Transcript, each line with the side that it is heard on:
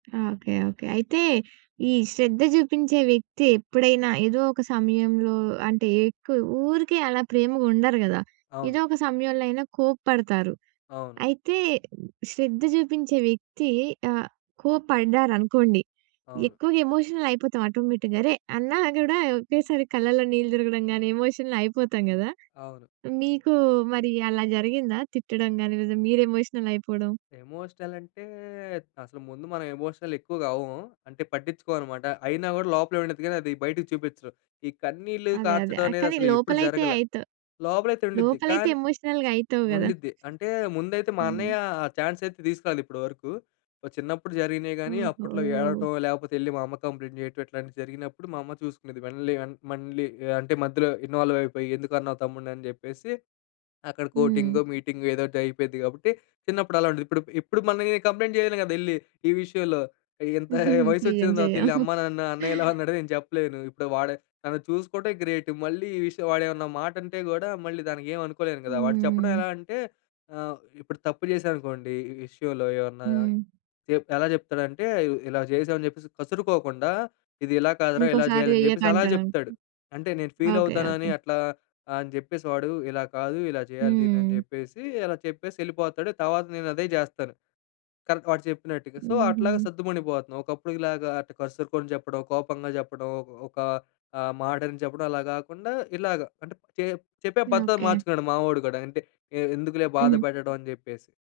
right: Okay. Okay. అయితే ఈ శ్రద్ధ చూపించే వ్యక్తి ఎప్పుడైనా ఏదో ఒక సమయంలో అంటే ఎక్కువ ఊరికే అలా ప్రేమగా ఉండరు గదా!
left: అవును.
right: ఏదో ఒక సమయంలో అయినా కోప్పడతారు.
left: అవును.
right: అయితే శ్రద్ధ చూపించే వ్యక్తి ఆహ్, కోపడ్డారనుకోండి
left: అవును.
right: ఎక్కువగా ఎమోషనల్ అయిపోతాం ఆటోమేటిక్‌గా. అరే! అన్నా కూడా ఒకేసారి కళ్ళలో నీళ్ళు తిరగడం కానీ ఎమోషనల్ అయిపోతాం గదా!
left: అవును.
right: మీకు మరి అలా జరిగిందా తిట్టడం గాని లేదా మీరు ఎమోషనల్ అయిపోవడం?
left: ఎమోషనల్ అంటే, అసలు ముందు మనం ఎమోషనల్ ఎక్కువగా అవ్వము. అంటే పట్టిచ్చుకోమన్నమాట. అయినా గూడా లోపలే ఉండిద్ది గానీ అది బయటికి చూపిచ్చను. ఈ కన్నీళ్లు
right: అదే. అదే.
left: కార్చటం
right: ఆహ్,
left: అనేది
right: కానీ
left: అసలు ఎప్పుడు
right: లోపల అయితే
left: జరగలా.
right: అయిత
left: లోపలయితే ఉండుద్ది.
right: లోపలైతే
left: కానీ
right: ఎమోషనల్‌గ అయితవు గదా.
left: ఉండిద్ది. అంటే ముందైతే మా
right: హ్మ్.
left: అన్నయ్య ఆ చాన్స్ అయితే తీసుకురాలేదు ఇప్పటి వరకు. ఓహ్, చిన్నప్పుడు జరిగినియి గాని అప్పట్లో
right: ఓహో!
left: ఏడవటం లేకపోతే యెళ్ళి మా అమ్మ కంప్లెయింట్ జేయటం. ఇట్లాంటివి జరిగినప్పుడు మా అమ్మ చూసుకునేది. మళ్ళీ అం మళ్ళీ అంటే మధ్యలో ఇన్వాల్వ్ అయిపోయి, "ఎందుకున్నావు తమ్ముడ్ని?" అని జెప్పేసి, అక్కడ కోటింగో,
right: హ్మ్.
left: మీటింగో ఏదో ఒకటి అయిపోయిద్ది గాబట్టి చిన్నప్పుడు అలా ఉండేది. ఇప్పుడు ఇప్పుడు మనం ఏ కంప్లెయింట్ చేయను గదా! యెళ్ళి ఈ విషయంలో. ఇగ ఇంత వయసొచ్చిన
right: చెయ్యం.
left: తర్వాత
right: చెయ్యం.
left: వెళ్లి "అమ్మా నన్ను అన్నయ్య ఇలా అన్నాడు" అని నేను చెప్పలేను. ఇప్పుడు వాడు తను చూసుకుంటే, గ్రేట్ మళ్ళీ ఈ విషయం వాడు ఏమన్నా మాటంటే గూడా మళ్ళీ దానికి ఏమనుకోలేను గదా. వాడు చెప్పడం
right: హ్మ్.
left: ఎలా అంటే ఆహ్, ఇప్పుడు తప్పు జేశాననుకోండి, ఈ విషయంలో ఏమన్నా
right: హ్మ్.
left: చె ఎలా జెప్తాడంటే, ఇలా జేశాం అని చెప్పేసి కసురుకోకుండా, "ఇది ఇలా కాదురా, ఇలా
right: ఇంకోసారి
left: జేయాలని"
right: చెయ్యకు
left: జేప్పేసి అలా
right: అంటడా?
left: జెప్తాడు. అంటే నేను ఫీల్
right: ఓకె. ఓకె.
left: అవుతానని అట్లా అని జెప్పేసి, వాడు "ఇలా కాదు, ఇలా జేయాలి దీన్ని." అని
right: హ్మ్.
left: జెప్పేసి అలా చెప్పేసి యెళ్ళిపోతాడు. తర్వాత నేను అదే జేస్తాను. కానీ వాడు చెప్పినట్టుగా సో అట్లాగా
right: హుహు.
left: సద్దుమణిగిపోతున్నాం. ఒకప్పుడుకి లాగా అటు కసురుకొని జెప్పడం కోపంగా జెప్పడం ఒక ఒక ఆహ్, మాటని చెప్పడం అలా గాకుండా ఇలాగ అంటే చె చెప్పే పద్ధతి
right: ఓకె.
left: మార్చుకున్నాడు మావోడు గూడా అంటే ఎ ఎందుకులే బాధ
right: హ్మ్.
left: పెట్టడం అని జెప్పేసి.